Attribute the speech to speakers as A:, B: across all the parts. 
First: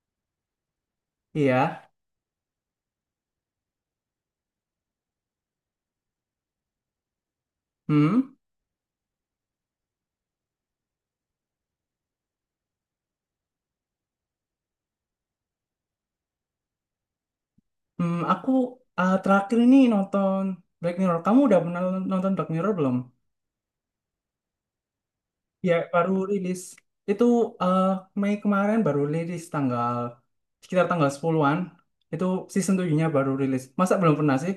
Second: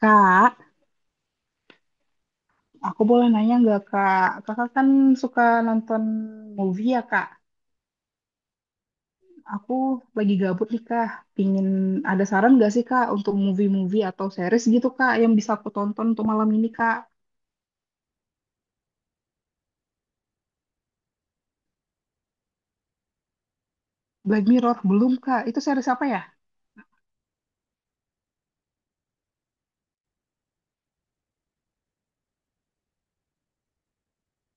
A: Kak,
B: Iya.
A: aku boleh nanya nggak Kak? Kakak kan suka nonton movie ya Kak?
B: Hmm.
A: Aku lagi gabut nih Kak. Pingin ada saran nggak sih Kak untuk movie-movie atau series gitu Kak yang bisa aku tonton untuk malam ini Kak?
B: Aku terakhir ini nonton Black Mirror. Kamu udah pernah nonton Black Mirror belum?
A: Black Mirror belum Kak. Itu
B: Ya,
A: series apa
B: baru
A: ya?
B: rilis. Itu eh, Mei kemarin baru rilis tanggal sekitar tanggal sepuluhan. Itu season 7-nya baru rilis. Masa belum pernah sih?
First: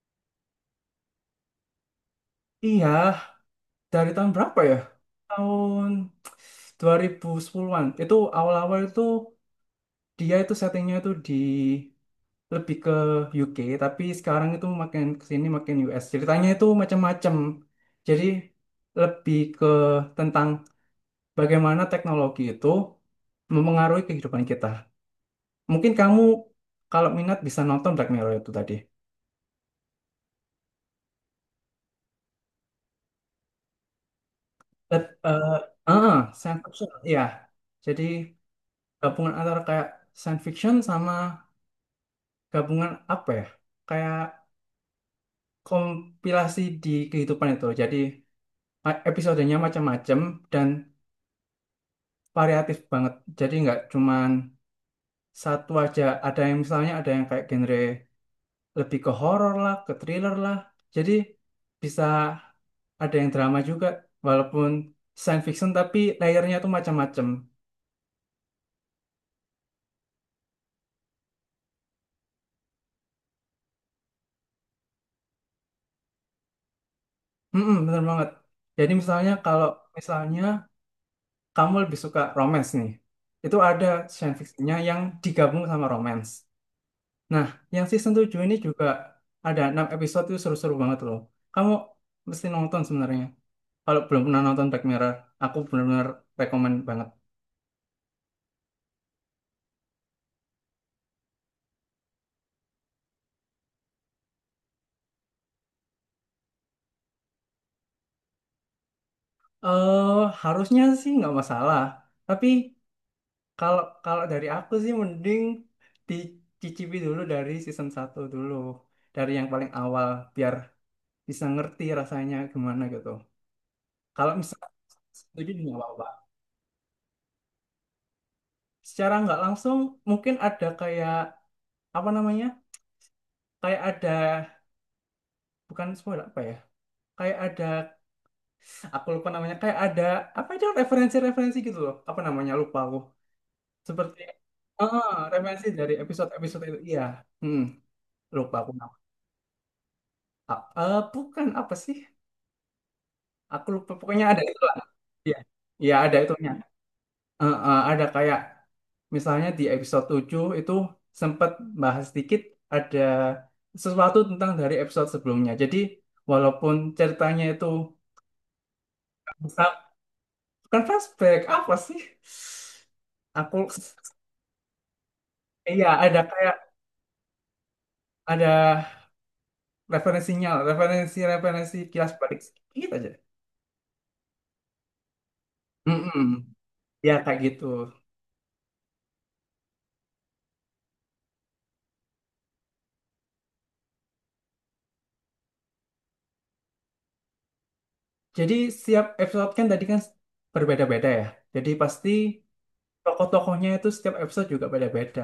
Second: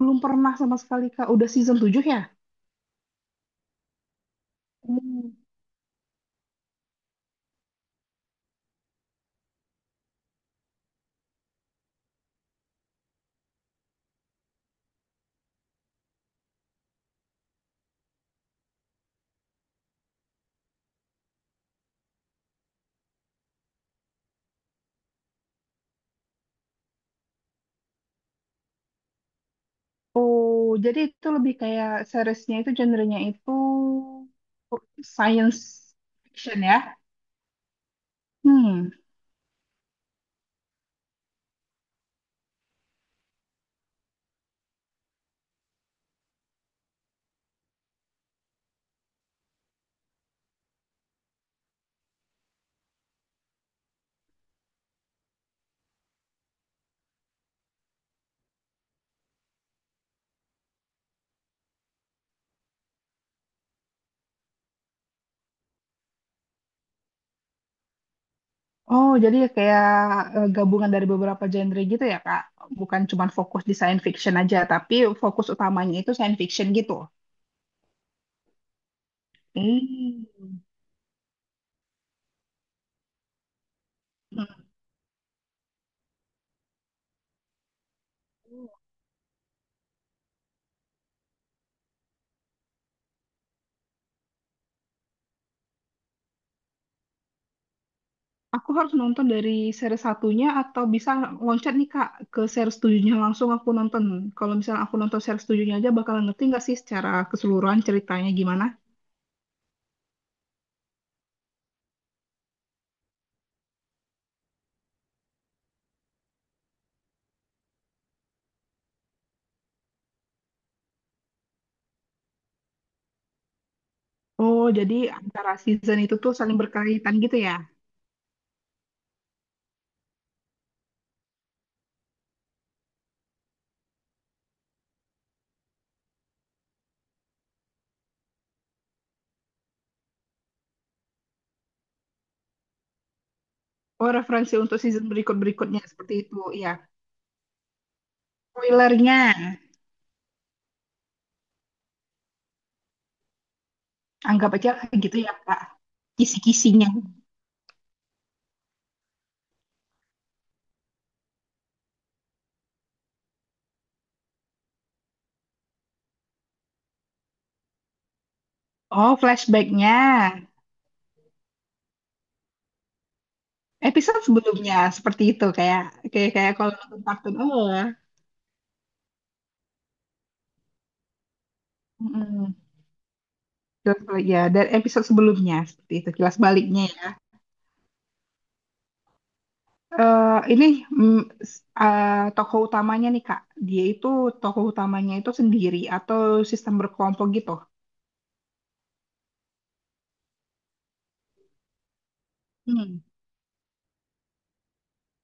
A: Belum pernah sama sekali Kak. Udah season tujuh ya?
B: Iya, dari tahun berapa ya? Tahun 2010-an. Itu awal-awal itu, dia itu settingnya itu di, lebih ke UK. Tapi sekarang itu makin kesini makin US. Ceritanya itu macam-macam, jadi lebih ke tentang bagaimana teknologi itu mempengaruhi kehidupan kita. Mungkin kamu kalau minat bisa nonton Black Mirror itu tadi.
A: Oh, jadi itu lebih kayak seriesnya itu genrenya itu
B: Eh, eh,
A: science
B: ah,
A: fiction
B: Science
A: ya?
B: fiction ya. Jadi
A: Hmm.
B: gabungan antara kayak science fiction sama gabungan apa ya, kayak kompilasi di kehidupan itu. Jadi episodenya macam-macam dan variatif banget. Jadi nggak cuman satu aja. Ada yang misalnya, ada yang kayak genre lebih ke horor lah, ke thriller lah. Jadi bisa ada yang drama juga, walaupun science fiction tapi layernya tuh macam-macam.
A: Oh, jadi kayak gabungan dari beberapa genre gitu ya, Kak? Bukan cuma fokus di science fiction aja, tapi fokus utamanya itu science fiction gitu.
B: Mm-mm, bener banget. Jadi misalnya kalau
A: Hmm.
B: misalnya kamu lebih suka romance nih, itu ada science
A: Hmm.
B: fictionnya yang digabung sama romance. Nah, yang season 7 ini juga ada 6 episode itu seru-seru banget loh. Kamu mesti nonton sebenarnya. Kalau belum pernah nonton Black Mirror, aku benar-benar rekomen banget.
A: Aku harus nonton dari series satunya atau bisa loncat nih, Kak, ke series tujuhnya langsung aku nonton. Kalau misalnya aku nonton series tujuhnya aja, bakal ngerti nggak sih secara keseluruhan ceritanya gimana?
B: Eh, Harusnya sih nggak masalah. Tapi kalau kalau dari aku sih mending dicicipi dulu dari season satu dulu. Dari yang paling awal biar bisa ngerti rasanya gimana gitu. Kalau
A: Oh,
B: misalnya
A: jadi
B: setuju
A: antara
B: juga nggak
A: season
B: apa-apa.
A: itu tuh saling berkaitan gitu ya?
B: Secara nggak langsung mungkin ada kayak apa namanya? Kayak ada, bukan spoiler apa ya? Kayak ada, aku lupa namanya, kayak ada apa itu, referensi-referensi gitu loh. Apa namanya? Lupa aku.
A: Oh,
B: Seperti
A: referensi untuk season
B: referensi
A: berikut-berikutnya
B: dari
A: seperti itu,
B: episode-episode
A: ya.
B: itu. Iya. Hmm, Lupa aku nama.
A: Spoilernya.
B: Bukan apa sih? Aku lupa, pokoknya ada
A: Anggap
B: itu
A: aja
B: lah.
A: gitu ya,
B: Iya.
A: Kak.
B: Iya, ada itunya.
A: Kisi-kisinya.
B: Ada kayak misalnya di episode 7 itu sempat bahas sedikit, ada sesuatu tentang dari episode sebelumnya. Jadi walaupun ceritanya itu,
A: Oh,
B: bukan
A: flashbacknya.
B: bukan flashback apa sih? Aku
A: Episode sebelumnya seperti itu kayak
B: iya, ada
A: kayak kayak
B: kayak
A: kalau nonton kartun oh ya.
B: ada referensinya, referensi-referensi kilas balik
A: Mm-mm.
B: sedikit aja.
A: Kilas ya dari episode sebelumnya seperti itu
B: Mm-mm.
A: kilas baliknya ya.
B: Ya kayak gitu.
A: Eh, ini mm, s- eh, tokoh utamanya nih Kak. Dia itu tokoh utamanya itu sendiri atau sistem berkelompok gitu.
B: Jadi setiap episode kan tadi kan berbeda-beda ya. Jadi pasti
A: Hmm.
B: tokoh-tokohnya itu setiap episode juga beda-beda.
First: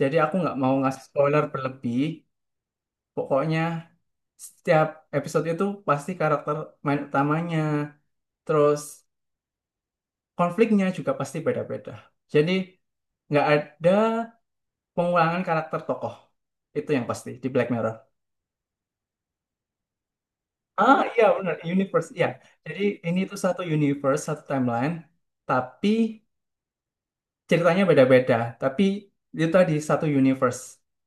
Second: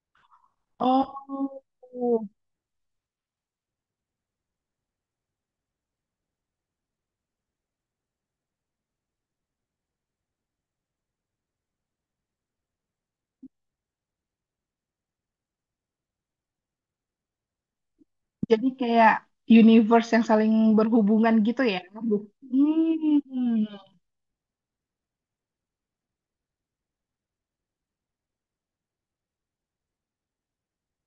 B: Jadi aku nggak mau ngasih spoiler
A: Oh,
B: berlebih. Pokoknya setiap episode itu pasti karakter main utamanya, terus konfliknya juga pasti beda-beda. Jadi nggak ada pengulangan karakter tokoh. Itu yang pasti di Black Mirror.
A: jadi kayak universe yang saling
B: Iya
A: berhubungan
B: benar,
A: gitu ya.
B: universe ya.
A: Bu-
B: Jadi ini tuh satu
A: Hmm.
B: universe, satu timeline, tapi ceritanya beda-beda, tapi itu tadi satu universe.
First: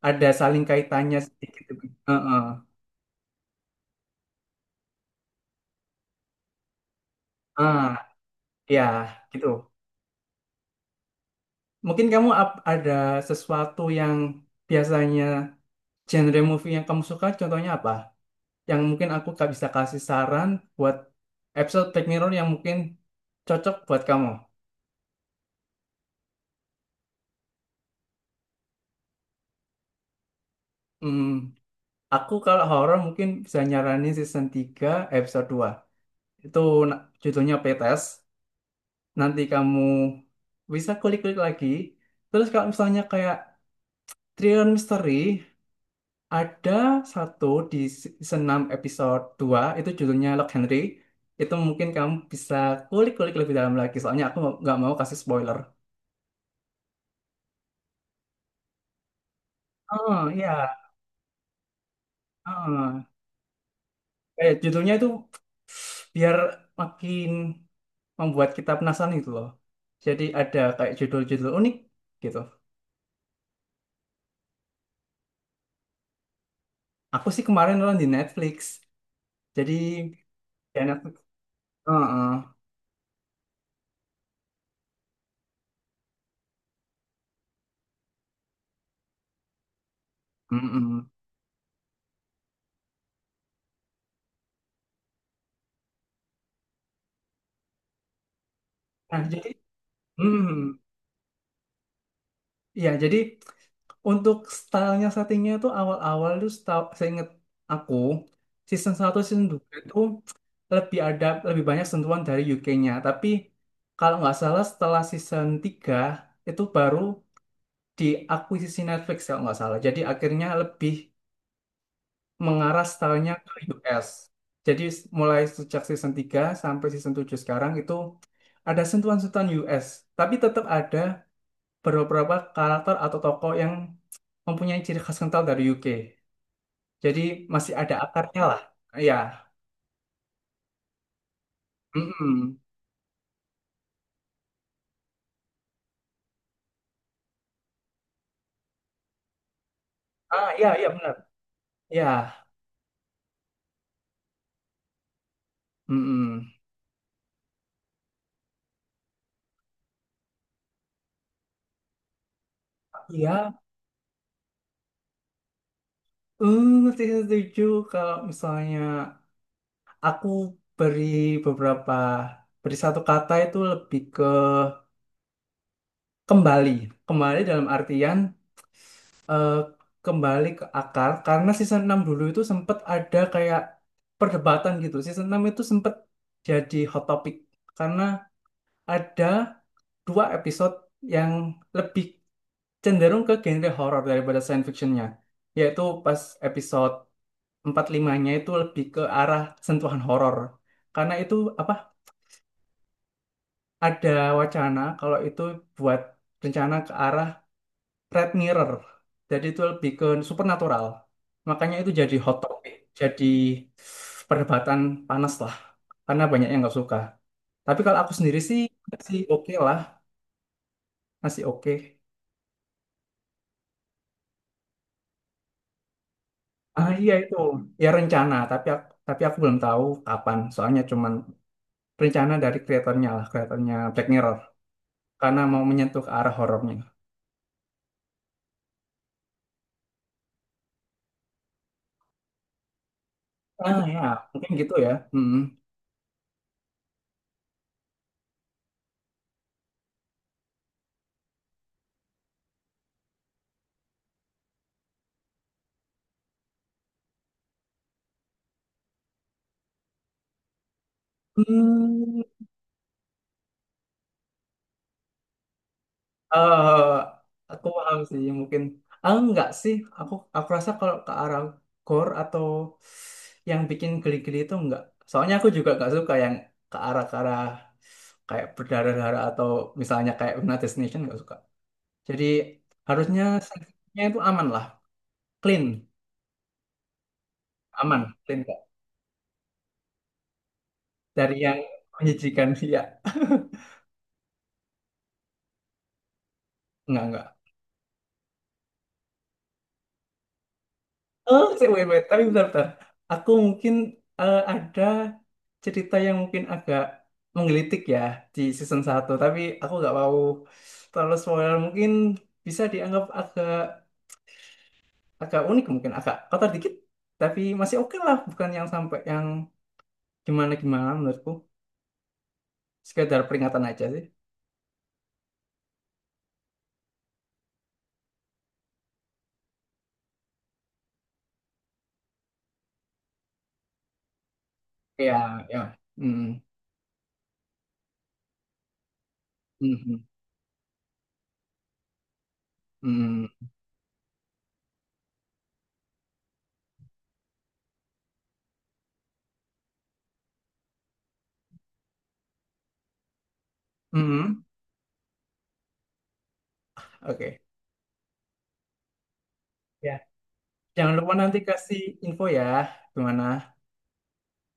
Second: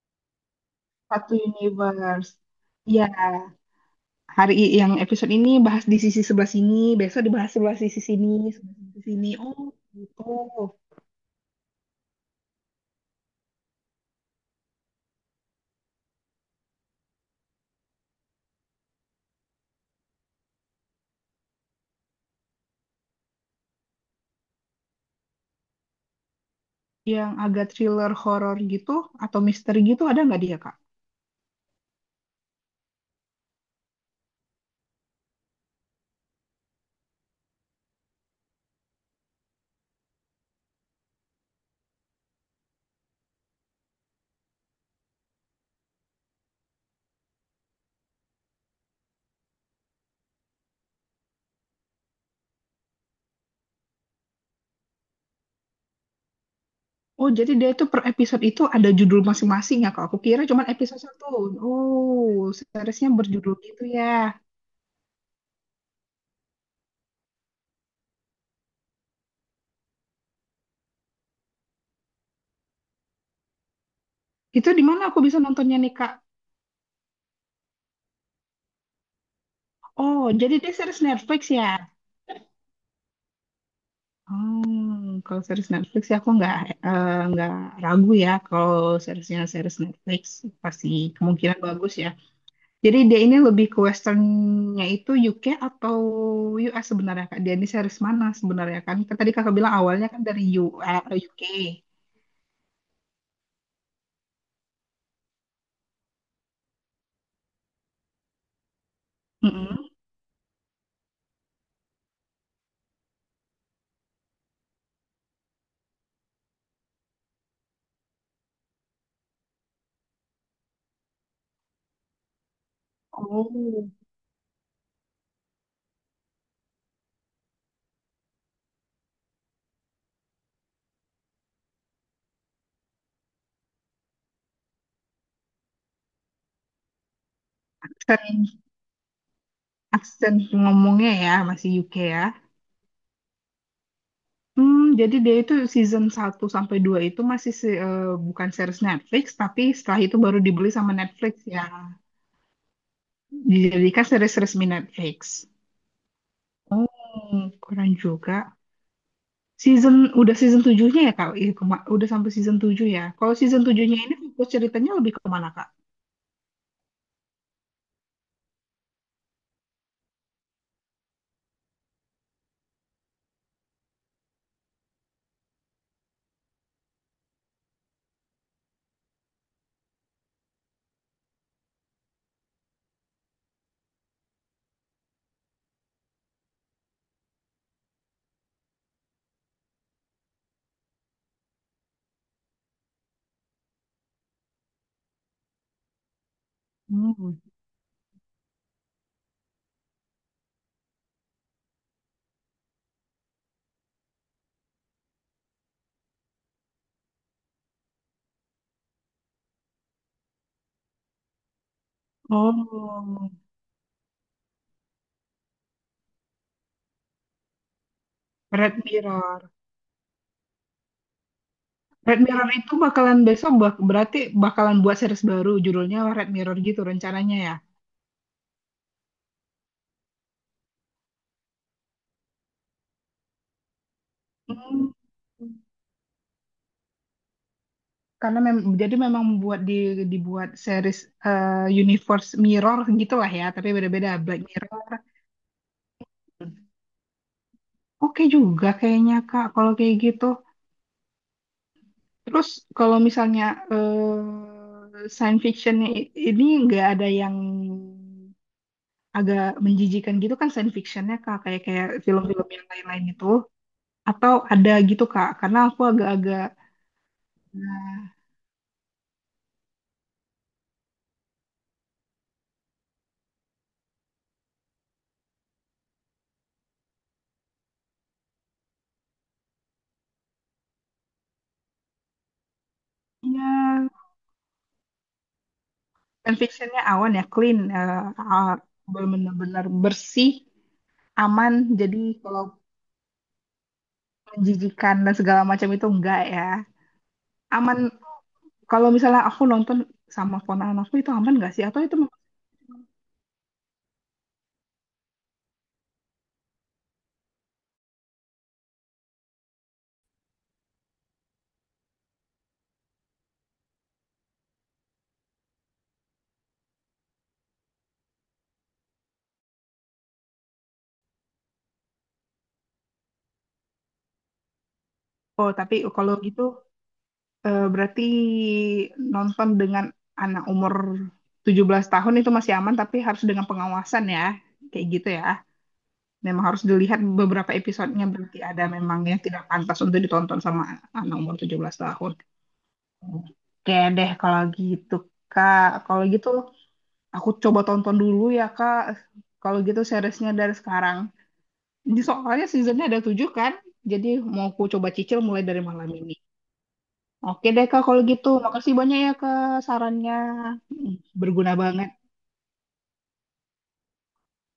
B: Ada saling kaitannya
A: Satu
B: sedikit.
A: universe.
B: Heeh.
A: Ya, yang episode ini bahas di sisi sebelah sini, besok dibahas sebelah
B: Ah,
A: sisi sini, sebelah
B: Ya,
A: sisi sini.
B: gitu.
A: Oh, gitu.
B: Mungkin kamu ada sesuatu yang biasanya genre movie yang kamu suka, contohnya apa? Yang mungkin aku gak bisa kasih saran buat episode Black Mirror yang mungkin cocok buat kamu.
A: Yang agak thriller horor gitu atau misteri gitu ada nggak dia, Kak?
B: Hmm, aku kalau horor mungkin bisa nyaranin season 3 episode 2. Itu judulnya Playtest. Nanti kamu bisa klik-klik lagi. Terus kalau misalnya kayak Triliun Misteri, ada satu di season 6 episode dua, itu judulnya Lock Henry. Itu mungkin kamu bisa kulik-kulik lebih dalam lagi, soalnya aku nggak mau kasih spoiler.
A: Oh, jadi dia itu per episode itu ada judul masing-masing ya, Kak. Aku
B: Oh
A: kira cuma
B: iya,
A: episode satu. Oh,
B: oh.
A: seriesnya berjudul gitu ya.
B: Kayak judulnya itu biar makin membuat kita penasaran gitu loh. Jadi ada kayak judul-judul unik gitu.
A: Itu di mana aku bisa nontonnya nih, Kak?
B: Aku sih kemarin nonton di Netflix, jadi
A: Oh, jadi dia
B: ya
A: series
B: Netflix.
A: Netflix ya?
B: Oh, oh.
A: Oh, kalau series Netflix ya aku nggak ragu ya kalau seriesnya series Netflix pasti
B: Mm-mm.
A: kemungkinan bagus ya. Jadi dia ini lebih ke westernnya itu UK atau US sebenarnya Kak? Dia ini series mana sebenarnya kan? Kan
B: Nah,
A: tadi
B: jadi,
A: kakak bilang awalnya kan dari
B: hmm,
A: UK.
B: ya, jadi untuk stylenya, settingnya tuh awal-awal tuh setahu saya, inget aku season satu season 2
A: Mm-mm.
B: itu lebih banyak sentuhan dari UK-nya. Tapi kalau nggak salah setelah season 3 itu baru diakuisisi Netflix kalau nggak salah. Jadi akhirnya lebih mengarah stylenya ke
A: Oh,
B: US. Jadi mulai sejak season 3 sampai season 7 sekarang itu ada sentuhan-sentuhan US, tapi tetap ada beberapa karakter atau tokoh yang mempunyai ciri khas kental dari UK. Jadi masih ada
A: aksen,
B: akarnya lah. Iya.
A: aksen ngomongnya ya masih UK ya.
B: Mm-mm.
A: Hmm, jadi dia itu season satu sampai 2 itu masih bukan series Netflix, tapi setelah itu baru
B: Iya,
A: dibeli
B: iya
A: sama
B: benar.
A: Netflix ya.
B: Iya.
A: Dijadikan series resmi Netflix.
B: Mm-mm.
A: Oh, kurang juga. Season udah season 7-nya ya Kak? Iya, udah sampai season 7 ya. Kalau
B: Iya.
A: season 7-nya ini fokus ceritanya lebih ke mana Kak?
B: Eh, saya setuju kalau misalnya aku beri beberapa beri satu kata itu lebih ke kembali. Kembali dalam artian eh, kembali ke akar, karena season 6 dulu itu sempat ada kayak perdebatan gitu. Season 6 itu sempat jadi hot topic karena ada dua episode yang lebih cenderung ke genre horor daripada science fictionnya, yaitu pas episode
A: Hmm.
B: 45-nya itu lebih ke arah sentuhan horor. Karena itu apa, ada wacana kalau itu buat rencana ke arah Red Mirror, jadi itu lebih ke supernatural. Makanya itu jadi hot topic, jadi
A: Oh,
B: perdebatan panas lah karena banyak yang nggak suka. Tapi kalau aku sendiri sih
A: Red
B: sih
A: Mirror.
B: oke lah. Masih oke.
A: Red Mirror itu bakalan besok berarti bakalan buat series baru judulnya Red Mirror gitu
B: Iya itu
A: rencananya ya.
B: ya rencana, tapi aku belum tahu kapan. Soalnya cuman rencana dari kreatornya lah, kreatornya Black Mirror.
A: Hmm.
B: Karena mau menyentuh ke arah horornya.
A: Karena jadi memang buat dibuat series universe mirror gitulah ya, tapi
B: Ya,
A: beda-beda Black
B: mungkin gitu ya.
A: Mirror.
B: Mm-mm.
A: Oke juga kayaknya Kak kalau kayak gitu. Terus kalau misalnya science fictionnya ini nggak ada yang agak menjijikan gitu kan science fictionnya Kak kayak kayak
B: Hmm,
A: film-film yang lain-lain itu atau ada gitu Kak karena aku agak-agak
B: eh, aku paham
A: nah,
B: sih mungkin. Enggak sih, aku rasa kalau ke arah gore atau yang bikin geli-geli itu enggak. Soalnya aku juga enggak suka yang ke arah kayak berdarah-darah atau misalnya kayak Final Destination, enggak suka. Jadi harusnya
A: ya,
B: seksnya itu aman lah, clean,
A: science fictionnya awan ya clean
B: aman, clean kok.
A: benar-benar bersih
B: Dari
A: aman,
B: yang
A: jadi kalau
B: menjijikan sih ya,
A: menjijikan dan segala macam itu enggak ya,
B: enggak enggak.
A: aman. Kalau misalnya aku nonton sama ponakan aku itu aman
B: Oh,
A: nggak sih?
B: sih,
A: Atau
B: wait,
A: itu
B: wait.
A: memang-
B: Tapi bentar, bentar. Aku mungkin ada cerita yang mungkin agak menggelitik ya di season satu, tapi aku nggak mau terlalu spoiler. Mungkin bisa dianggap agak agak unik, mungkin agak kotor dikit, tapi masih oke lah. Bukan yang sampai yang gimana gimana menurutku. Sekedar peringatan aja sih.
A: Oh, tapi kalau gitu berarti nonton dengan anak umur 17 tahun itu masih aman tapi harus dengan pengawasan ya. Kayak gitu ya.
B: Ya, ya. Hmm.
A: Memang harus dilihat beberapa episodenya, berarti ada memang yang tidak pantas untuk ditonton sama anak umur 17 tahun.
B: Hmm,
A: Oke deh kalau gitu Kak. Kalau gitu aku coba tonton dulu ya Kak. Kalau gitu seriesnya dari sekarang. Ini soalnya seasonnya ada tujuh kan, jadi
B: hmm,
A: mau ku coba cicil mulai dari malam ini.
B: oke.
A: Oke deh Kak kalau gitu, makasih banyak ya Kak
B: Ya,
A: sarannya. Hmm.
B: jangan lupa nanti
A: Berguna
B: kasih
A: banget.
B: info ya, gimana?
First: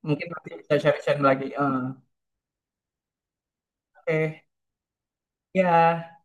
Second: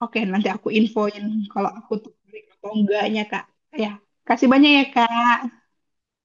A: Oke
B: Mungkin nanti
A: nanti aku
B: bisa sharing-sharing
A: infoin
B: lagi.
A: kalau aku tertarik atau enggaknya Kak. Ya,
B: Oke,
A: kasih banyak ya Kak.
B: ya.